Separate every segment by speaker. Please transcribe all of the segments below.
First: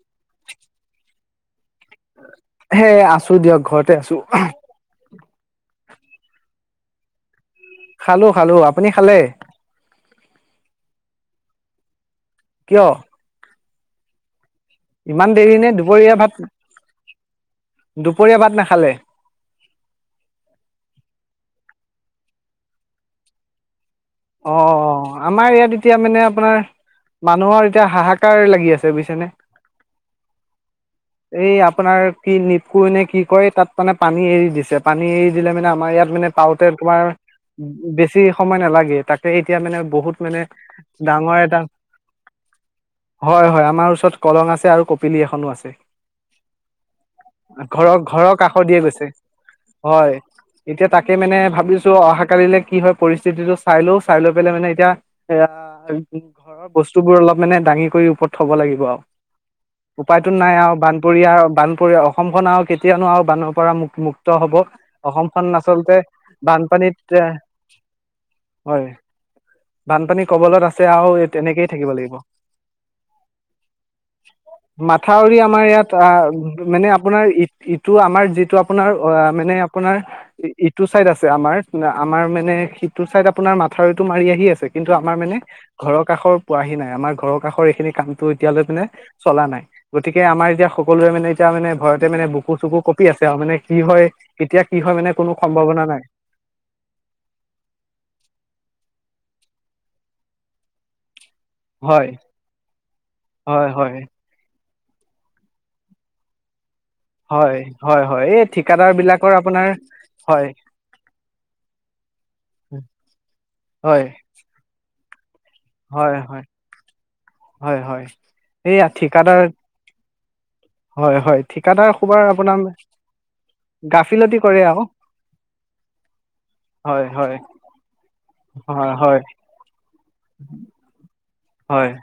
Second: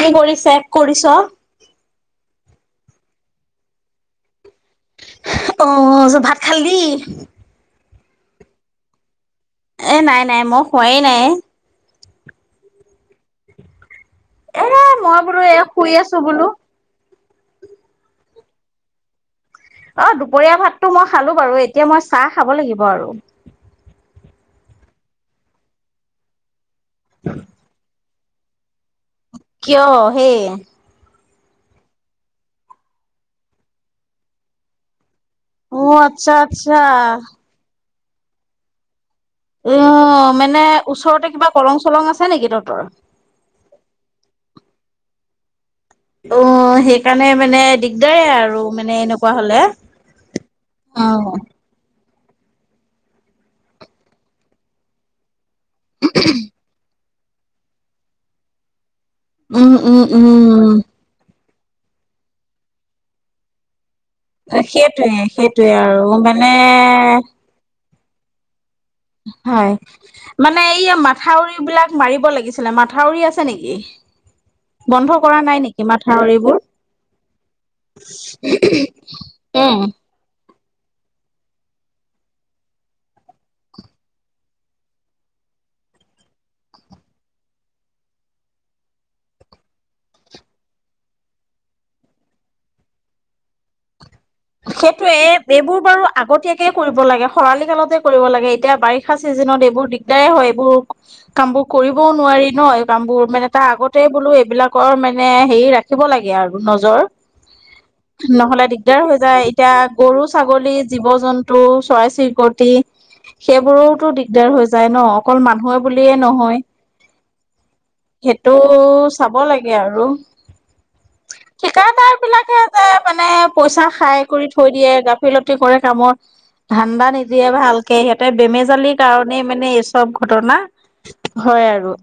Speaker 1: কি কৰি চেক কৰিছ?
Speaker 2: হে আছোঁ দিয়ক ঘৰতে আছো।
Speaker 1: অ' য ভাত খালি?
Speaker 2: খালো খালো। আপুনি খালে?
Speaker 1: এই নাই নাই, মই খোৱাই নাই।
Speaker 2: কিয়?
Speaker 1: এ মই
Speaker 2: ইমান
Speaker 1: বোলো
Speaker 2: দেৰি
Speaker 1: এ
Speaker 2: নে,
Speaker 1: শুই
Speaker 2: দুপৰীয়া
Speaker 1: আছো
Speaker 2: ভাত
Speaker 1: বোলো
Speaker 2: দুপৰীয়া ভাত নাখালে?
Speaker 1: অ' দুপৰীয়া ভাতটো মই খালো বাৰু! এতিয়া মই চাহ খাব লাগিব আৰু।
Speaker 2: অ' অ' আমাৰ ইয়াত এতিয়া মানে আপোনাৰ মানুহৰ এতিয়া হাহাক কাৰ লাগি আছে। বুইছেনে?
Speaker 1: কিয় হে?
Speaker 2: এই আপোনাৰ কি নিপকু নে কি কয় তাত মানে পানী এৰি দিছে। পানী এৰি দিলে মানে
Speaker 1: অ
Speaker 2: আমাৰ ইয়াত মানে
Speaker 1: আচ্ছা
Speaker 2: পাওঁতে
Speaker 1: আচ্ছা
Speaker 2: তোমাৰ বেছি সময় নালাগে। তাকে এতিয়া
Speaker 1: অ
Speaker 2: মানে বহুত মানে
Speaker 1: ওচৰতে
Speaker 2: ডাঙৰ
Speaker 1: কিবা
Speaker 2: এটা
Speaker 1: কলং চলং আছে নেকি তহঁতৰ
Speaker 2: হয় হয়, আমাৰ ওচৰত কলং আছে আৰু কপিলি এখনো আছে।
Speaker 1: অঁ সেইকাৰণে মানে
Speaker 2: ঘৰৰ
Speaker 1: দিগদাৰে
Speaker 2: ঘৰৰ কাষৰ
Speaker 1: আৰু,
Speaker 2: দিয়ে
Speaker 1: মানে
Speaker 2: গৈছে
Speaker 1: এনেকুৱা হলে।
Speaker 2: হয় এতিয়া
Speaker 1: অ
Speaker 2: তাকে মানে ভাবিছো অহা কালিলৈ কি হয় পৰিস্থিতিটো চাই লৈও চাই লৈ পেলাই মানে এ ঘৰৰ বস্তু বস্তুবোৰ অলপ মানে দাঙি কৰি ওপৰত থব লাগিব আৰু।
Speaker 1: উম উম
Speaker 2: উপায়তো নাই
Speaker 1: উম
Speaker 2: আৰু বান বানপৰীয়া বান পৰী অসমখন আৰু কেতিয়ানো আৰু বানৰ পৰা মুক্ত মুক্ত হব
Speaker 1: সেইটোৱে
Speaker 2: অসমখন
Speaker 1: সেইটোৱে
Speaker 2: আচলতে
Speaker 1: আৰু মানে
Speaker 2: বানপানীত যে হয়।
Speaker 1: হয়
Speaker 2: বানপানী
Speaker 1: মানে,
Speaker 2: কবলত আছে
Speaker 1: এইয়া
Speaker 2: আৰু
Speaker 1: মাথাউৰি
Speaker 2: তেনেকেই থাকিব
Speaker 1: বিলাক
Speaker 2: লাগিব
Speaker 1: মাৰিব লাগিছিলে। মাথাউৰি আছে নেকি? বন্ধ
Speaker 2: মাথাউৰি
Speaker 1: কৰা নাই
Speaker 2: আমাৰ
Speaker 1: নেকি
Speaker 2: ইয়াত
Speaker 1: মাথাউৰিবোৰ?
Speaker 2: আ' মানে আপোনাৰ ই ইটো আমাৰ যিটো আপোনাৰ অ' মানে আপোনাৰ ইটো চাইড আছে আমাৰ, আমাৰ মানে সিটো চাইড আ আপোনাৰ মাথাউৰিটো মাৰি আহি আছে। কিন্তু আমাৰ মানে ঘৰৰ কাষৰ পোৱাহি নাই, আমাৰ ঘৰৰ কাষৰ এইখিনি কামটো এতিয়ালৈ মানে চলা নাই। গতিকে আমাৰ এতিয়া সকলোৰে মানে এতিয়া মানে ভয়তে মানে বুকু চুকু কপি আছে। আৰু মানে কি হয় কেতিয়া কি হয়
Speaker 1: সেইটোৱে
Speaker 2: মানে কোনো
Speaker 1: এইবোৰ
Speaker 2: সম্ভাৱনা
Speaker 1: বাৰু
Speaker 2: নাই।
Speaker 1: আগতীয়াকে কৰিব লাগে খৰালি কালতে কৰিব লাগে এতিয়া বাৰিষা চিজনত এইবোৰ দিগদাৰে হয় এইবোৰ। কামবোৰ কৰিবও
Speaker 2: হয়
Speaker 1: নোৱাৰি ন, এই কাম বোৰ মানে তাৰ
Speaker 2: হয় হয়
Speaker 1: আগতে বোলো এইবিলাক কৰ মানে হেৰি ৰাখিব লাগে আৰু নজৰ।
Speaker 2: হয় হয় হয়, এই
Speaker 1: নহ'লে
Speaker 2: ঠিকাদাৰ
Speaker 1: দিগদাৰ হৈ
Speaker 2: বিলাক
Speaker 1: এতিয়া গৰু-ছাগলী জীৱ জন্তু চৰাই চিৰিকটি
Speaker 2: হয়
Speaker 1: সেইবোৰোটো দিগদাৰ হৈ যায় ন। অকল মানুহে বুলিয়ে
Speaker 2: হয় হয়
Speaker 1: নহয়,
Speaker 2: হয় হয়
Speaker 1: সেইটো
Speaker 2: এইয়া
Speaker 1: চাব
Speaker 2: ঠিকাদাৰ
Speaker 1: লাগে। তাকে আৰু
Speaker 2: হয় হয়
Speaker 1: ঠিকাদাৰ
Speaker 2: সোবাৰ আপোনাৰ
Speaker 1: বিলাকে যে মানে পইচা খাই
Speaker 2: গাফিলতি
Speaker 1: কৰি
Speaker 2: কৰে
Speaker 1: থৈ
Speaker 2: আৰু
Speaker 1: দিয়ে, গাফিলতি কৰে কামৰ।
Speaker 2: হয়
Speaker 1: ধান্দা
Speaker 2: হয়
Speaker 1: নিদিয়ে, ভালকে সিহঁতে
Speaker 2: হয়
Speaker 1: বেমেজালিৰ
Speaker 2: হয়
Speaker 1: কাৰণে মানে এই চব ঘটনা। হয় আৰু।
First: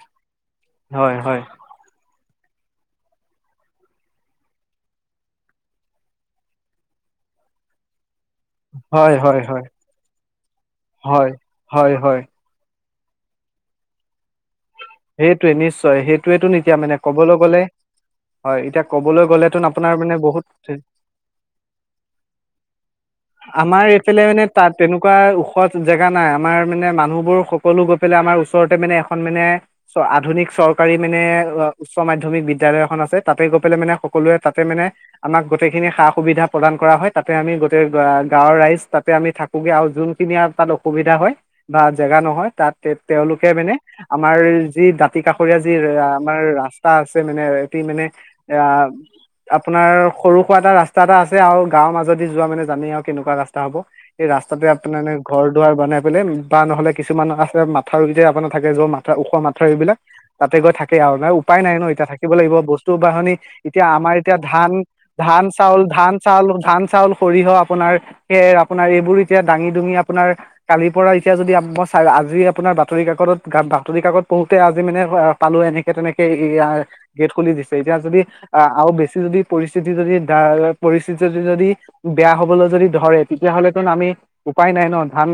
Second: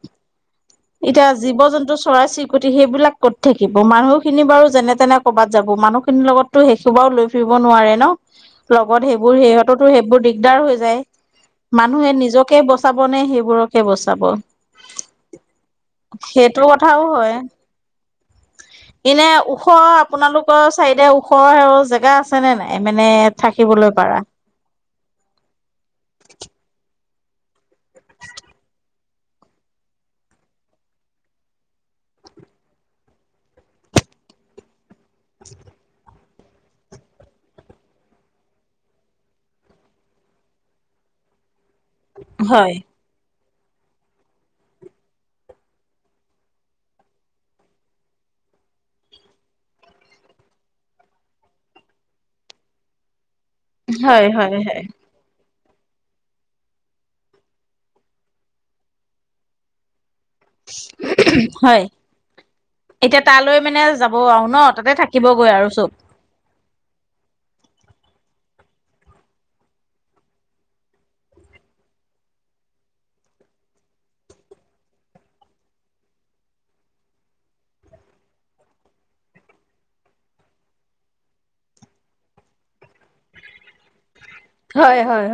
Speaker 2: হয় হয়।
Speaker 1: জীৱ-জন্তু, চৰাই-চিৰিকটি সেইবিলাক ক'ত থাকিব মানুহখিনি বাৰু যেনে তেনে ক'ৰবাত যাব। মানুহখিনিৰ লগত তো সেইসোবাও লৈ ফুৰিব নোৱাৰে ন। লগত
Speaker 2: হয়
Speaker 1: সেইবোৰ
Speaker 2: হয় হয়
Speaker 1: সিহঁততো সেইবোৰ দিগদাৰ হৈ যায়,
Speaker 2: হয় হয়
Speaker 1: মানুহে
Speaker 2: হয়
Speaker 1: নিজক কে বচাব নে সেইবোৰকে বচাব।
Speaker 2: সেইটোৱে নিশ্চয় সেইটোৱে তোন
Speaker 1: সেইটো
Speaker 2: এতিয়া
Speaker 1: কথাও
Speaker 2: মানে
Speaker 1: হয়
Speaker 2: কবলৈ গ'লে হয় এতিয়া ক'বলৈ
Speaker 1: এনে
Speaker 2: গ'লেতোন
Speaker 1: ওখ
Speaker 2: আপোনাৰ মানে বহুত
Speaker 1: আপোনালোকৰ চাইদে ওখ ওখ স জেগা আছে নে নাই মানে
Speaker 2: আমাৰ
Speaker 1: থাকিবলৈ
Speaker 2: এইফালে
Speaker 1: পাৰা?
Speaker 2: মানে তাত তেনেকুৱা ওখ জেগা নাই, আমাৰ মানে মানুহবোৰ সকলো গৈ পেলাই আমাৰ ওচৰতে মানে এখন মানে চ আধুনিক চৰকাৰী মানে উচ্চ মাধ্যমিক বিদ্যালয় এখন আছে তাতে গৈ পেলাই মানে সকলোৱে তাতে মানে আমাক গোটেইখিনি সা অসুবিধা প্ৰদান কৰা হয়, তাতে আমি গোটেই গাঁৱৰ ৰাইজ তাতে আমি থাকোগে আৰু যোনখিনি আৰু তাত অসুবিধা হয় বা জেগা নহয়
Speaker 1: হয়,
Speaker 2: তাত তেওঁলোকে মানে আমাৰ যি দাঁতিকাষৰীয়া যি আমাৰ ৰাস্তা আছে মানে তি মানে এয়া আপোনাৰ সৰু সুৰা এটা ৰাস্তা এটা আছে আও গাঁওৰ মাজদি যোৱা মানে জানেই আও কেনেকুৱা ৰাস্ তা হ'ব
Speaker 1: হয়,
Speaker 2: এই
Speaker 1: হয়,
Speaker 2: ৰাস্তাতে
Speaker 1: হয়।
Speaker 2: আপোনাৰ এনে ঘৰ দুৱাৰ বনাই পেলাই বা নহলে কিছুমান আছে মাথাউৰিতে আপোনাৰ থাকে য মাথা ওখ মাথা থাউৰি বিলাক তাতে গৈ থাকে আৰু ন উপায় নাই
Speaker 1: হয়,
Speaker 2: ন এতিয়া থাকিব লাগিব, বস্তু
Speaker 1: এতিয়া
Speaker 2: বাহনি
Speaker 1: তালৈ মানে
Speaker 2: এতিয়া আমাৰ
Speaker 1: যাব
Speaker 2: এতিয়া
Speaker 1: আৰু ন
Speaker 2: ধান
Speaker 1: তাতে
Speaker 2: ধান
Speaker 1: থাকিবগৈ আৰু
Speaker 2: চাউল
Speaker 1: চব।
Speaker 2: ধান চাউল, ধান, চাউল, সৰিয়হ আপোনাৰ হে আপোনাৰ এইবোৰ এতিয়া দাঙি দুুঙি আপোনাৰ কালিৰ পৰা এতিয়া যদি মই চ আজি আপোনাৰ বাতৰি কাকত বাতৰি কাকত পঢ়ুতে আজি মানে পালো এনেকে তেনেকে এইয়াৰ গেট খুলি দিছে, এতিয়া যদি আহ আৰু বেছি যদি পৰিস্থিতি যদি দা পৰিস্থিতি যদি যদি বেয়া হ'বলৈ যদি ধৰে তেতিয়া হলেটোন আমি উপায় নাই ন,
Speaker 1: হয়, হয়,
Speaker 2: ধান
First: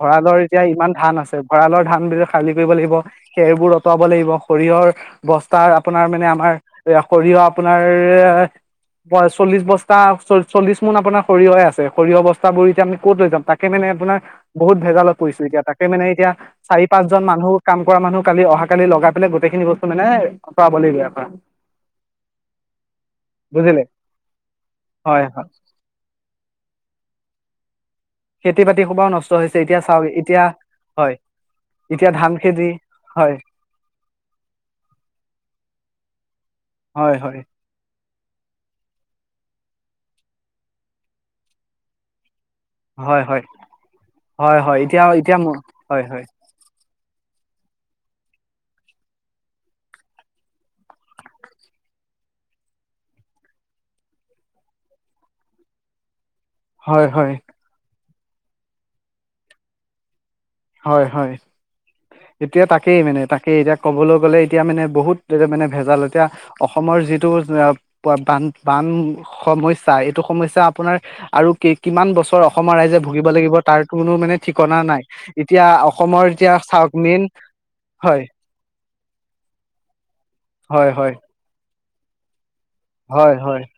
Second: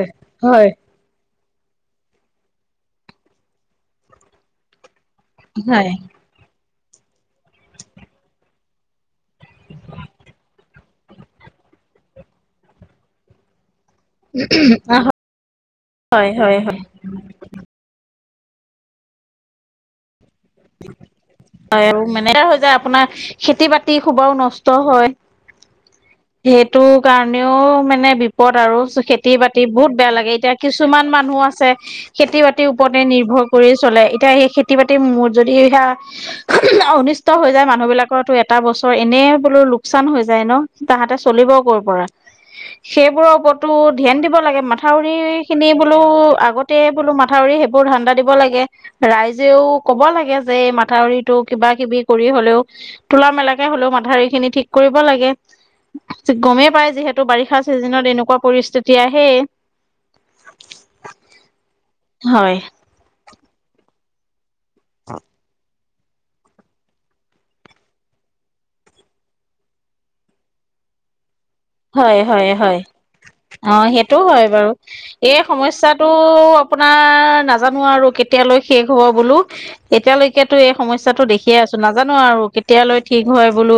Speaker 2: ভঁৰালৰ এতিয়া
Speaker 1: হয়,
Speaker 2: ইমান ধান আছে ভঁৰালৰ ধান বিলাক খালী কৰিব লাগিব। খেৰবোৰ অতৰাবো লাগিব, সৰিয়হৰ বস্তাৰ
Speaker 1: হয়,
Speaker 2: আপোনাৰ মানে আমাৰ এইয়া সৰিয়হ আপোনাৰ চল্লিশ বস্তা চল্লিছ মোন আপোনাৰ সৰিয়হহে আছে সৰিয়হ বস্তাবোৰ এতিয়া আমি ক'ত লৈ যাম, তাকে মানে আপোনাৰ বহুত ভেজালত পৰিছো এতিয়া তাকে মানে
Speaker 1: হয়,
Speaker 2: এতিয়া
Speaker 1: হয়, হয়।
Speaker 2: চাৰি পাঁচজন মানুহ কাম কৰা মানুহক কালি অহাকালি লগাই পেলাই গোটেইখিনি বস্তু মানে আঁতৰাব লাগিব ইয়াৰ পৰা,
Speaker 1: হয় মানে হৈ যায় আপোনাৰ খেতি
Speaker 2: বুজিলে
Speaker 1: বাতি সোবাও নষ্ট হয়। সেইটো কাৰণেও মানে বি ওপৰত
Speaker 2: খেতি
Speaker 1: আৰু
Speaker 2: বাতি সোপাও নষ্ট
Speaker 1: খেতি
Speaker 2: হৈছে
Speaker 1: বাতি
Speaker 2: এতিয়া
Speaker 1: বহুত
Speaker 2: চাওক
Speaker 1: বেয়া লাগে, এতিয়া কিছুমান
Speaker 2: হয়
Speaker 1: মানুহ আছে
Speaker 2: এতিয়া ধান
Speaker 1: খেতি বাতিৰ ওপৰতে
Speaker 2: হয়
Speaker 1: নিৰ্ভৰ কৰি চলে, এতিয়া সেই খেতি বাতিৰ মোৰ যদি সেয়া
Speaker 2: হয়
Speaker 1: অনিষ্ট
Speaker 2: হয়
Speaker 1: হৈ যায় মানুহ বিলাক কৰ টো এটা বছৰ এনেই বোলো লোকচান হৈ যায় ন, তাহাঁতে চলিব ক'ৰ পৰা।
Speaker 2: হয়
Speaker 1: সেইবোৰৰ
Speaker 2: হয়
Speaker 1: ওপৰতো ধ্যান দিব
Speaker 2: হয়
Speaker 1: লাগে,
Speaker 2: হয় এতিয়া
Speaker 1: মথাউৰি
Speaker 2: এতিয়া ম-
Speaker 1: খিনি বোলো
Speaker 2: হয় হয়
Speaker 1: আগত তে বোলো মাথাউৰি সেইবোৰ ধান্দা দিব লাগে। ৰাইজেও কব লাগে যে এই মাথাউৰিটো কিবা কিবি কৰি হ'লেও তোলা মেলাকে হলেও মাথাউৰি খিনি ঠিক কৰিব লাগে। গমেই পাই
Speaker 2: হয়
Speaker 1: যিহেতু
Speaker 2: হয়
Speaker 1: বাৰিষা চিজনত এনেকুৱা পৰিস্থিতি আহেই।
Speaker 2: হয় হয়,
Speaker 1: হয়
Speaker 2: এতিয়া তাকেই মানে তাকেই এতিয়া ক'বলৈ গ'লে এতিয়া মানে বহুত এতিয়া মানে ভেজাল এতিয়া অসমৰ যিটো বান বান সমস্যা এইটো সমস্যা আপোনাৰ আৰু কি কিমান
Speaker 1: হয়
Speaker 2: বছৰ
Speaker 1: হয়
Speaker 2: অসমৰ
Speaker 1: হয়
Speaker 2: ৰাইজে ভুগিব লাগিব
Speaker 1: অ
Speaker 2: তাৰ কোনো
Speaker 1: সেইটো
Speaker 2: মানে
Speaker 1: হয় বাৰু
Speaker 2: ঠিকনা নাই।
Speaker 1: এই
Speaker 2: এতিয়া
Speaker 1: সমস্যাটো
Speaker 2: অসমৰ এতিয়া চাওক মেইন
Speaker 1: আপোনাৰ নাজানো আৰু
Speaker 2: হয়
Speaker 1: কেতিয়ালৈ শেষ হ'ব বোলো। এতিয়ালৈকেটো এই
Speaker 2: হয় হয়
Speaker 1: সমস্যাটো দেখিয়ে আছো নাজানো কেতিয়ালৈ ঠিক হয় বোলো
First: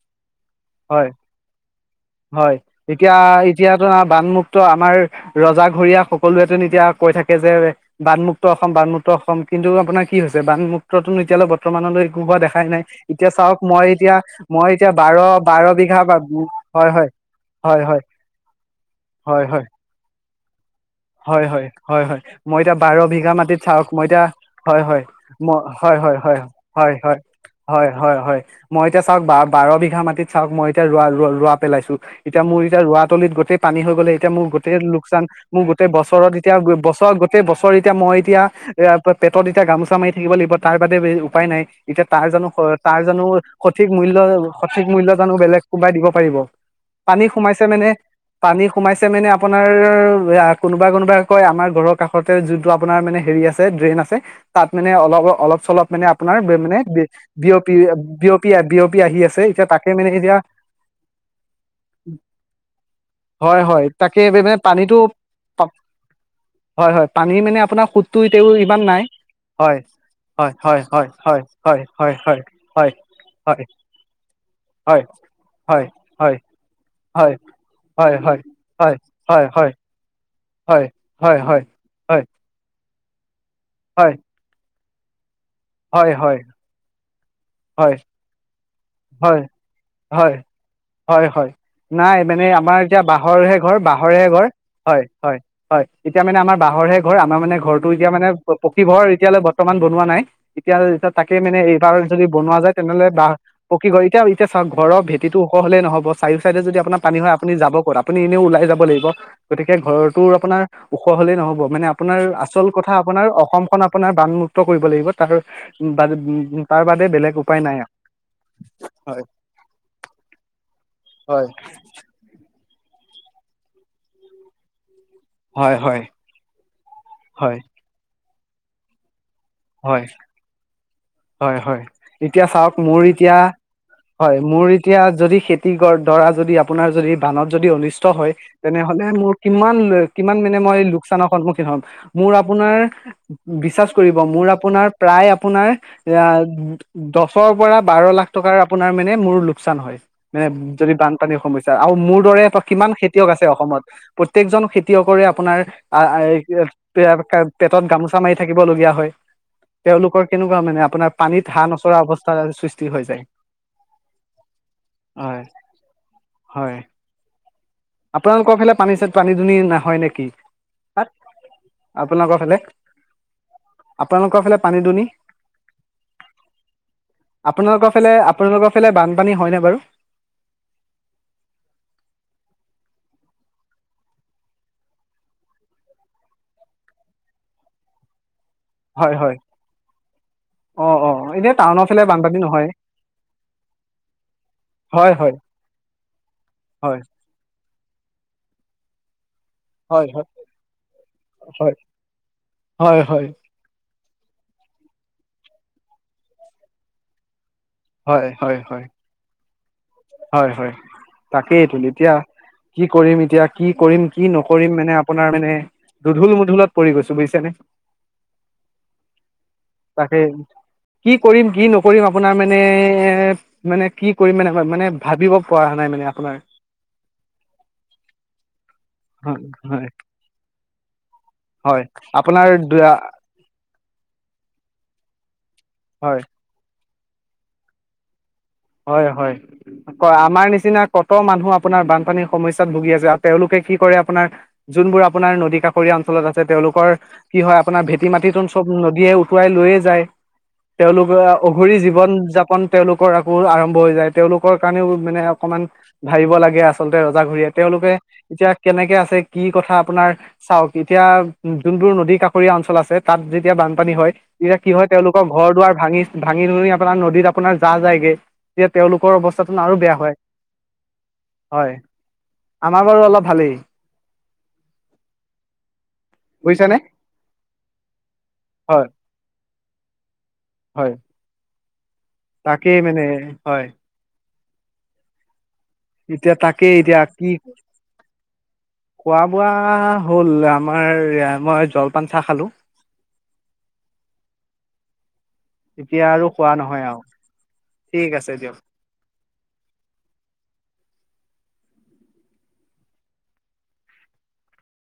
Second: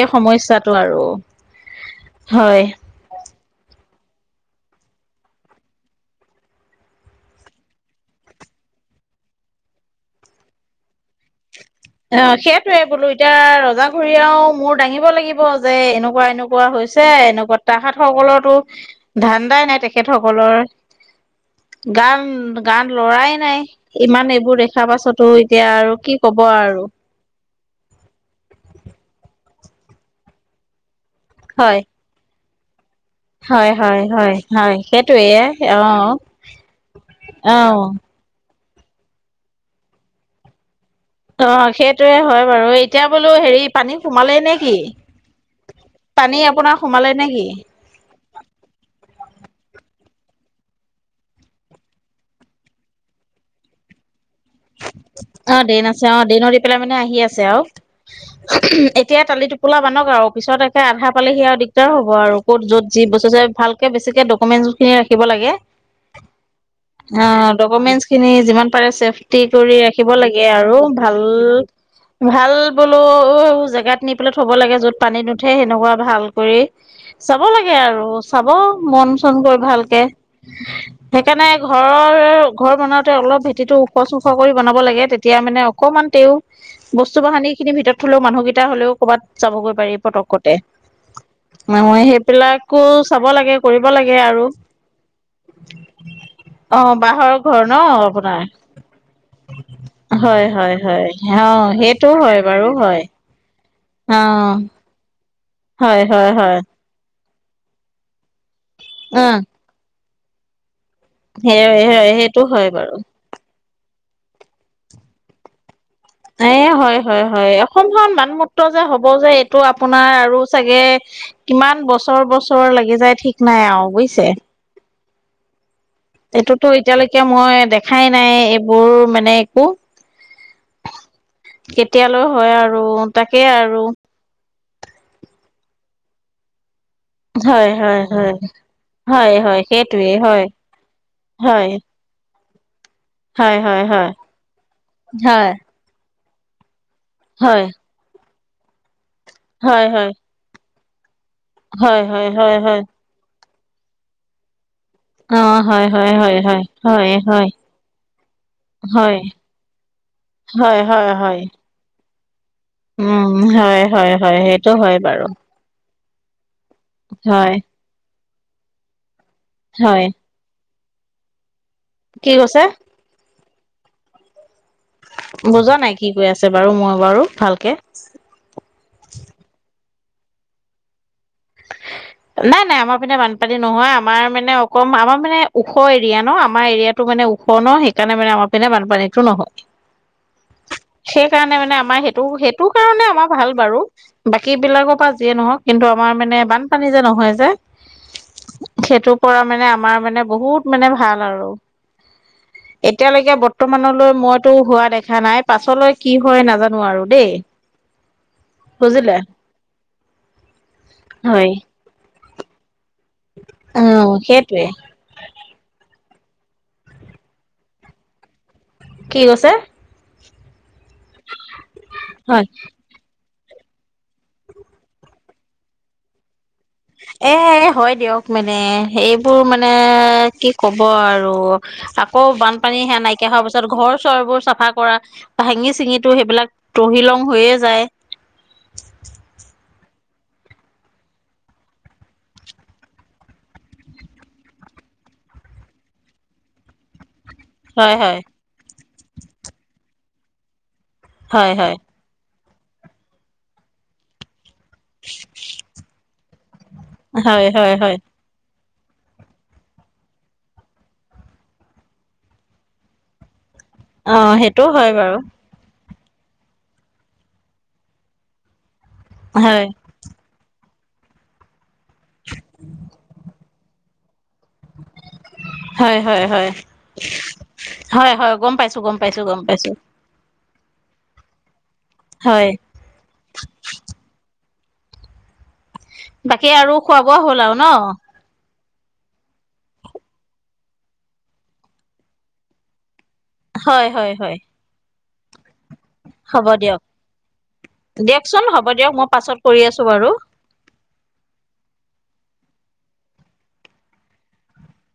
Speaker 1: এই সমস্যাটো আৰু।
Speaker 2: হয় হয় এতিয়া এতিয়াতো বানমুক্ত আমাৰ ৰজাঘৰীয়া সকলোৱেত এতিয়া কৈ থাকে যে বানমুক্ত অসম বানমুক্ত অসম কিন্তু আপোনাৰ কি হৈছে বানমুক্তটো এতিয়ালৈ বত ৰ্তমানলৈ
Speaker 1: অ
Speaker 2: একো হোৱা দেখাই
Speaker 1: সেইটোৱে
Speaker 2: নাই
Speaker 1: বোলো
Speaker 2: এতিয়া চাওক মই
Speaker 1: ৰজা
Speaker 2: এতিয়া
Speaker 1: ঘৰীয়াও
Speaker 2: মই
Speaker 1: মূৰ
Speaker 2: এতিয়া
Speaker 1: দাঙিব লাগিব
Speaker 2: বাৰব
Speaker 1: যে এনেকুৱা এনেকুৱা হৈছে এনেকুৱা
Speaker 2: হয়
Speaker 1: তাহাত
Speaker 2: হয়
Speaker 1: সকলতো
Speaker 2: হয় হয়
Speaker 1: ধান্দাই নাই। তেখেতসকলৰ
Speaker 2: হয় হয় হয় হয়
Speaker 1: গান
Speaker 2: মই এতিয়া
Speaker 1: গান
Speaker 2: বাৰ
Speaker 1: লৰাই
Speaker 2: বিঘা মাটিত
Speaker 1: নাই
Speaker 2: চাওক মই এতিয়া,
Speaker 1: ইমান এইবোৰ
Speaker 2: হয়
Speaker 1: দেখাৰ
Speaker 2: হয়।
Speaker 1: পাছতো
Speaker 2: ম,
Speaker 1: এতিয়া আৰু
Speaker 2: হয়
Speaker 1: কি
Speaker 2: হয় হয়
Speaker 1: কব আৰু
Speaker 2: হয় হয়। হয় হয় হয় মই এতিয়া চাওক বা বাৰ বিঘা মাটিত চাওক মই এতিয়া ৰোৱা ৰো ৰোৱা
Speaker 1: হয়
Speaker 2: পেলাইছো। এতিয়া মোৰ এতিয়া ৰোৱাতলিত গোটেই
Speaker 1: হয়
Speaker 2: পানী হৈ
Speaker 1: হয়
Speaker 2: গ'লে এতিয়া
Speaker 1: হয়
Speaker 2: মোৰ
Speaker 1: হয়
Speaker 2: গোটেই লোকচান
Speaker 1: সেইটোয়ে
Speaker 2: মো
Speaker 1: অ
Speaker 2: গোটেই বছৰত এতিয়া বছৰত গোটেই
Speaker 1: অ
Speaker 2: বছৰত এতিয়া মই এতিয়া এইয়া পেটত এতিয়া গামোচা মাৰি থাকিব লাগিব তাৰ বাদে এ উ
Speaker 1: অ
Speaker 2: পায় নাই। এতিয়া
Speaker 1: সেইটোয়ে
Speaker 2: তাৰ
Speaker 1: হয়
Speaker 2: জানো
Speaker 1: বাৰু
Speaker 2: তাৰ
Speaker 1: এতিয়া
Speaker 2: জানো
Speaker 1: বোলো হেৰি
Speaker 2: সঠিক
Speaker 1: পানী
Speaker 2: মূল্য
Speaker 1: সোমালেই নে কি
Speaker 2: সঠিক মূল্যৰ জানো বেলেগ কোবাই দিব পাৰিব?
Speaker 1: পানী আপোনাৰ সোমালে
Speaker 2: পানী
Speaker 1: নে কি
Speaker 2: সোমাইছে মানে পানী সোমাইছে মানে আপোনাৰ এইয়া কোনোবাই কোনোবাই কয় আমাৰ ঘৰৰ কাষতে যোনটো আপোনাৰ মানে হেৰি আছে ড্ৰেইন আছে। তাত মানে অলপ অ অলপ
Speaker 1: ড্ৰেইন
Speaker 2: চলপ মানে
Speaker 1: আছে অ
Speaker 2: আপোনাৰ
Speaker 1: ড্ৰেইনত দি
Speaker 2: মানে
Speaker 1: পেলাই
Speaker 2: বিয়
Speaker 1: আহি আছে আৰু
Speaker 2: বিয়পি বিয়পি বিয়পি আহি
Speaker 1: এতিয়া
Speaker 2: আছে।
Speaker 1: টালি
Speaker 2: এতিয়া
Speaker 1: টোপোলা
Speaker 2: তাকে
Speaker 1: বান্ধক
Speaker 2: মানে
Speaker 1: আৰু
Speaker 2: এতিয়া
Speaker 1: পিছত একে আধা পালে সি আৰু দিগদাৰ হ'ব আৰু ক'ত য'ত যি বস্ত আছে
Speaker 2: হয় হয়
Speaker 1: ভালকে বেছি
Speaker 2: তাকে
Speaker 1: তিয়া
Speaker 2: মানে
Speaker 1: ডুমেণ্টছখিনি
Speaker 2: পানীটো
Speaker 1: ৰাখিব লাগে।
Speaker 2: হয় হয়
Speaker 1: অ
Speaker 2: পানী মানে আপোনাৰ সুতটো
Speaker 1: ডকুমেন্টছখিনি
Speaker 2: তেওঁ
Speaker 1: যিমান
Speaker 2: ইমান
Speaker 1: পাৰে
Speaker 2: নাই
Speaker 1: চেফ তি কৰি
Speaker 2: হয়
Speaker 1: ৰাখিব লাগে
Speaker 2: হয়
Speaker 1: আৰু
Speaker 2: হয় হয়
Speaker 1: ভাল
Speaker 2: হয় হয় হয় হয়
Speaker 1: ভাল
Speaker 2: হয়
Speaker 1: বোলো
Speaker 2: হয়
Speaker 1: জেগাত নি পেলাই থব লাগে য'ত
Speaker 2: হয়
Speaker 1: পানী নুঠে
Speaker 2: হয় হয়
Speaker 1: সেনেকুৱা ভাল
Speaker 2: হয়
Speaker 1: কৰি
Speaker 2: হয়
Speaker 1: চাব লাগে আৰু
Speaker 2: হয় হয়
Speaker 1: চাব
Speaker 2: হয়
Speaker 1: মন চন
Speaker 2: হয়
Speaker 1: গৈ
Speaker 2: হয়
Speaker 1: ভালকে।
Speaker 2: হয় হয়
Speaker 1: সেইকাৰণে
Speaker 2: হয়
Speaker 1: ঘৰৰ ঘৰ বনাওঁতে অলপ ভেটিটো ওখ
Speaker 2: হয়
Speaker 1: চোখ বনাব লাগে তেতিয়া মানে অকমান
Speaker 2: হয়
Speaker 1: তেওঁ
Speaker 2: হয়
Speaker 1: বস্তু বাহানিখিনি
Speaker 2: হয়
Speaker 1: ভিতৰত থলেও মানুহকেইটা হ'লেও ক'ৰবাত
Speaker 2: হয়
Speaker 1: যাবগৈ পাৰি
Speaker 2: হয়
Speaker 1: পতকতে।
Speaker 2: হয় হয়। নাই মানে আমাৰ এতিয়া
Speaker 1: চাব লাগে
Speaker 2: বাঁহৰেহে ঘৰ
Speaker 1: কৰিব লাগে
Speaker 2: বাঁহৰেহে
Speaker 1: আৰু
Speaker 2: ঘৰ, হয় হয় হয়। তেতিয়া মানে আমাৰ
Speaker 1: অ
Speaker 2: বাঁহৰহে ঘৰ
Speaker 1: বাঁহৰ
Speaker 2: আমাৰ মানে
Speaker 1: ন
Speaker 2: ঘৰটো এতিয়া মানে
Speaker 1: আপোনাৰ
Speaker 2: পকী ঘৰ এতিয়ালে বৰ্তমান বনোৱা নাই
Speaker 1: হয় হয় হয়
Speaker 2: এতিয়াতিয়া তাকে
Speaker 1: অ
Speaker 2: মানে এইবাৰ
Speaker 1: সেইটো
Speaker 2: যদি
Speaker 1: হয়
Speaker 2: বনোৱা
Speaker 1: বাৰু
Speaker 2: যায়
Speaker 1: হয়
Speaker 2: তেনেহ'লে বাহ পকী ঘৰ
Speaker 1: অ
Speaker 2: এতিয়া এতিয়া চাওক ঘৰ ভটি ওখ হ'লে
Speaker 1: হয়
Speaker 2: নহব
Speaker 1: হয়
Speaker 2: চাৰিও
Speaker 1: হয়
Speaker 2: চাইডে আপোনা পানী হয় আপুনি যাব ক'ত আপুনি এনেও ওলাই যাব লাগিব
Speaker 1: অ
Speaker 2: গতিকে ঘৰটো আপোনাৰ ওখ হ'লেই
Speaker 1: সেই
Speaker 2: নহ'ব আপোনাৰ
Speaker 1: সেইটো হয়
Speaker 2: আচল
Speaker 1: বাৰু
Speaker 2: কথা অসমখন আপোনাৰ বানমুক্ত কৰিব লাগিব তাৰ
Speaker 1: এ
Speaker 2: তাৰ বাদে বেলেগ উপায় নাই আ।
Speaker 1: ক্ত যে হ'ব যে এইটো আপোনাৰ আৰু চাগে
Speaker 2: হয়
Speaker 1: কিমা বছৰ বছৰ লাগি যায় ঠিক নাই আও বুজিছে।
Speaker 2: হয় হয়।
Speaker 1: এইটোতো এতিয়ালৈকে
Speaker 2: হয়
Speaker 1: মই দেখাই নাই এইবোৰ মানে কো
Speaker 2: হয় হয় হয়
Speaker 1: কেতিয়ালৈ
Speaker 2: এতিয়া
Speaker 1: হয়
Speaker 2: চাওক
Speaker 1: আৰু
Speaker 2: মোৰ এতিয়া
Speaker 1: তাকে আৰু।
Speaker 2: হয় মোৰ এতিয়া যদি খেতি দৰা যদি আপোনাৰ যদি বানত যদি অনিষ্ট হয় তেনেহ'লে
Speaker 1: হয়
Speaker 2: মোৰ
Speaker 1: হয়
Speaker 2: কিমান
Speaker 1: সেইটোৱে
Speaker 2: কিমান
Speaker 1: হয়
Speaker 2: মানে মই লোকচানৰ সন্মুখীন
Speaker 1: হয়
Speaker 2: হ'ম। মোৰ আপোনাৰ
Speaker 1: হয় হয়
Speaker 2: বিশ্বাস
Speaker 1: হয়
Speaker 2: কৰিব মোৰ আপোনাৰ প্ৰায়
Speaker 1: হয়
Speaker 2: আপোনাৰ এয়াত দছৰ
Speaker 1: হয়
Speaker 2: পৰা বাৰ লাখ টকাৰ আপোনাৰ মানে মোৰ লোকচান হয় মানে যদি বানপানীৰ সমস্যা স্যা আৰু
Speaker 1: হয়
Speaker 2: মোৰ
Speaker 1: হয়
Speaker 2: দৰে
Speaker 1: হয় হয়
Speaker 2: কিমান খেতিয়ক আছে অসমত প্ৰত্যয়েকজন খেতিয়কৰে
Speaker 1: অ
Speaker 2: আপোনাৰ
Speaker 1: হয় হয় হয় হয়
Speaker 2: [unintelligible]
Speaker 1: হয় হয়
Speaker 2: পেটত গামোচা মাৰি থাকিবলগীয়া হয়। তেওঁলোকৰ কেনেকুৱা
Speaker 1: হয়
Speaker 2: মানে,
Speaker 1: হয়
Speaker 2: আপোনাৰ
Speaker 1: হয়
Speaker 2: পানীত হাঁহ নচৰা অৱস্থা সৃষ্টি হৈ যায়
Speaker 1: উম, হয়, হয়, হয়, সেইটো হয় বাৰু।
Speaker 2: হয়।
Speaker 1: হয়।
Speaker 2: আপোনালোকৰ ফালে পানী চ, পানী দুনি নহয়
Speaker 1: হয়।
Speaker 2: নেকি, তাত?
Speaker 1: কি
Speaker 2: আপোনাৰ ফালে?
Speaker 1: কৈছে?
Speaker 2: আপোনালোকৰ ফালে পানী-দুনি
Speaker 1: বুজা নাই কি কৈ আছে বাৰু মই বাৰু ভালকে।
Speaker 2: আপোনালোকৰ ফালে, আপোনালোকৰ ফালে বানপানী হয়নে বাৰু?
Speaker 1: নাই, নাই আমাৰ পিনে, বানপানী নহয়, আমাৰ মানে অকম আমাৰ মানে ওখ এৰিয়া ন, আমাৰ এৰিয়াত টো, মানে ওখ ন, সেইকাৰণে মানে আমাৰ পিনে
Speaker 2: হয়
Speaker 1: বানপানীতটো
Speaker 2: হয়
Speaker 1: নহয়।
Speaker 2: অ অ এতিয়া
Speaker 1: সেইকাৰণে মানে
Speaker 2: টাউনৰ
Speaker 1: আমাৰ
Speaker 2: ফালে
Speaker 1: সেইটো,
Speaker 2: বানপানী
Speaker 1: সেইটো
Speaker 2: নহয়
Speaker 1: কাৰণে আমাৰ ভাল বাৰু। বাকী বিলাকৰ পৰা
Speaker 2: হয়
Speaker 1: যিয়ে
Speaker 2: হয়
Speaker 1: নহওঁক, কিন্তু আমাৰ মানে বান
Speaker 2: হয়
Speaker 1: যে নহয় যে, সেইটোৰ পৰা মানে মাৰ
Speaker 2: হয়
Speaker 1: মানে
Speaker 2: হয়
Speaker 1: বহুত মানে ভাল আৰু,
Speaker 2: হয় হয় হয়
Speaker 1: এতিয়ালৈকে বৰ্ত বৰ্তমানলৈ মইতো হোৱা দেখা নাই, পাছলৈ কি হয় নাজানো আৰু দেই।
Speaker 2: হয়, হয়, হয়।
Speaker 1: বুজিলে।
Speaker 2: হয়, হয়
Speaker 1: হয়
Speaker 2: তাকেই তোন, এতিয়া কি কৰিম এতিয়া, কি কৰিম
Speaker 1: অহ
Speaker 2: কি
Speaker 1: সেইটোৱে
Speaker 2: নকৰিম মানে, আপোনাৰ মানে দুধুল-মধুলত পৰি গৈছো বুজিছে নে?
Speaker 1: কি কৈছে?
Speaker 2: তাকে, কি কৰিম, কি নকৰিম আপোনাৰ
Speaker 1: হয়
Speaker 2: মানে এ মানে কি কৰিম মানে, মানে ভাবিব পৰা নাই মানে, আপোনাৰ।
Speaker 1: এই, হয় দিয়ক মানে, এইবোৰ
Speaker 2: হয়
Speaker 1: মানে
Speaker 2: হয়
Speaker 1: কি ক'ব আৰু।
Speaker 2: হয়
Speaker 1: আকৌ
Speaker 2: আপোনাৰ
Speaker 1: বানপানী সেয়া নাইকিয়া হোৱাৰ পিছত, ঘৰ চৰবোৰ চাফা কৰা বা ভাঙি-চিঙিটো
Speaker 2: হয়
Speaker 1: সেইবিলাক তহিলং হৈয়ে যায়।
Speaker 2: হয়, হয়। আমাৰ নিচিনা ক'ত মানুহ আপোনাৰ বানপানী সমস্যাত ভুগি আছে, আৰু তেওঁলোকে কি কৰে আপোনাৰ যোনবোৰ আপোনাৰ নদী কাষৰীয়া অঞ্চলত আছে তেওঁলোকৰ কি হয় আপোনাৰ, ভেটি মাটি তোন চব নদীয়ে উটুৱাই লৈয়ে যায়। তেওঁলোকৰ
Speaker 1: হয় হয়
Speaker 2: অঘৰী জীৱন-যাপন তেওঁলোকৰ আকৌ আৰম্ভ হৈ যায়। তেওঁলোকৰ কাৰণেও মানে অকমান ভাবিব লাগে আচলতে, ৰজা
Speaker 1: হয়
Speaker 2: ঘৰিয়াই।
Speaker 1: হয়
Speaker 2: তেওঁলোকে
Speaker 1: হয়
Speaker 2: এতিয়া কেনেকে আছে, কি কথা আপোনাৰ চাওঁক, এতিয়া যোনবোৰ নদী কাষৰীয়া অঞ্চল আছে, তাত যেতিয়া পানী হয়,
Speaker 1: অ
Speaker 2: তেতিয়া
Speaker 1: সেইটোও
Speaker 2: কি হয়,
Speaker 1: বাৰু
Speaker 2: তেওঁলোকৰ ঘৰ দুৱাৰ ভাঙি ভাঙি-চাঙি আপোনাৰ নদীত আপোনাৰ যাহ যায়গে। তেতিয়া তেওঁলোকৰ অৱস্থাটো
Speaker 1: হয়
Speaker 2: আৰু বেয়া হয়। হয়, আমাৰ বাৰু অলপ ভালেই।
Speaker 1: হয়, হয়, হয়
Speaker 2: বুজিছানে
Speaker 1: হয়, হয়, গ'ম পাইছো,
Speaker 2: হয়
Speaker 1: গ'ম পাইছো, গম পাইছো।
Speaker 2: হয়।
Speaker 1: হয়
Speaker 2: তাকে মানে, হয়। এতিয়া
Speaker 1: বাকী
Speaker 2: তাকে,
Speaker 1: আৰু খোৱা
Speaker 2: এতিয়া
Speaker 1: বোৱা
Speaker 2: কি
Speaker 1: হ'ল আৰু ন
Speaker 2: খোৱা বোৱা হ'ল, আমাৰ মই জলপান চাহ খালো।
Speaker 1: হয়, হয়, হয়।
Speaker 2: তেতিয়া আৰু
Speaker 1: হ'ব
Speaker 2: খোৱা
Speaker 1: দিয়ক,
Speaker 2: নহয় আৰু ঠিক আছে
Speaker 1: দিয়কচোন হ'ব দিয়ক, মই পাছত কৰি আছো বাৰু।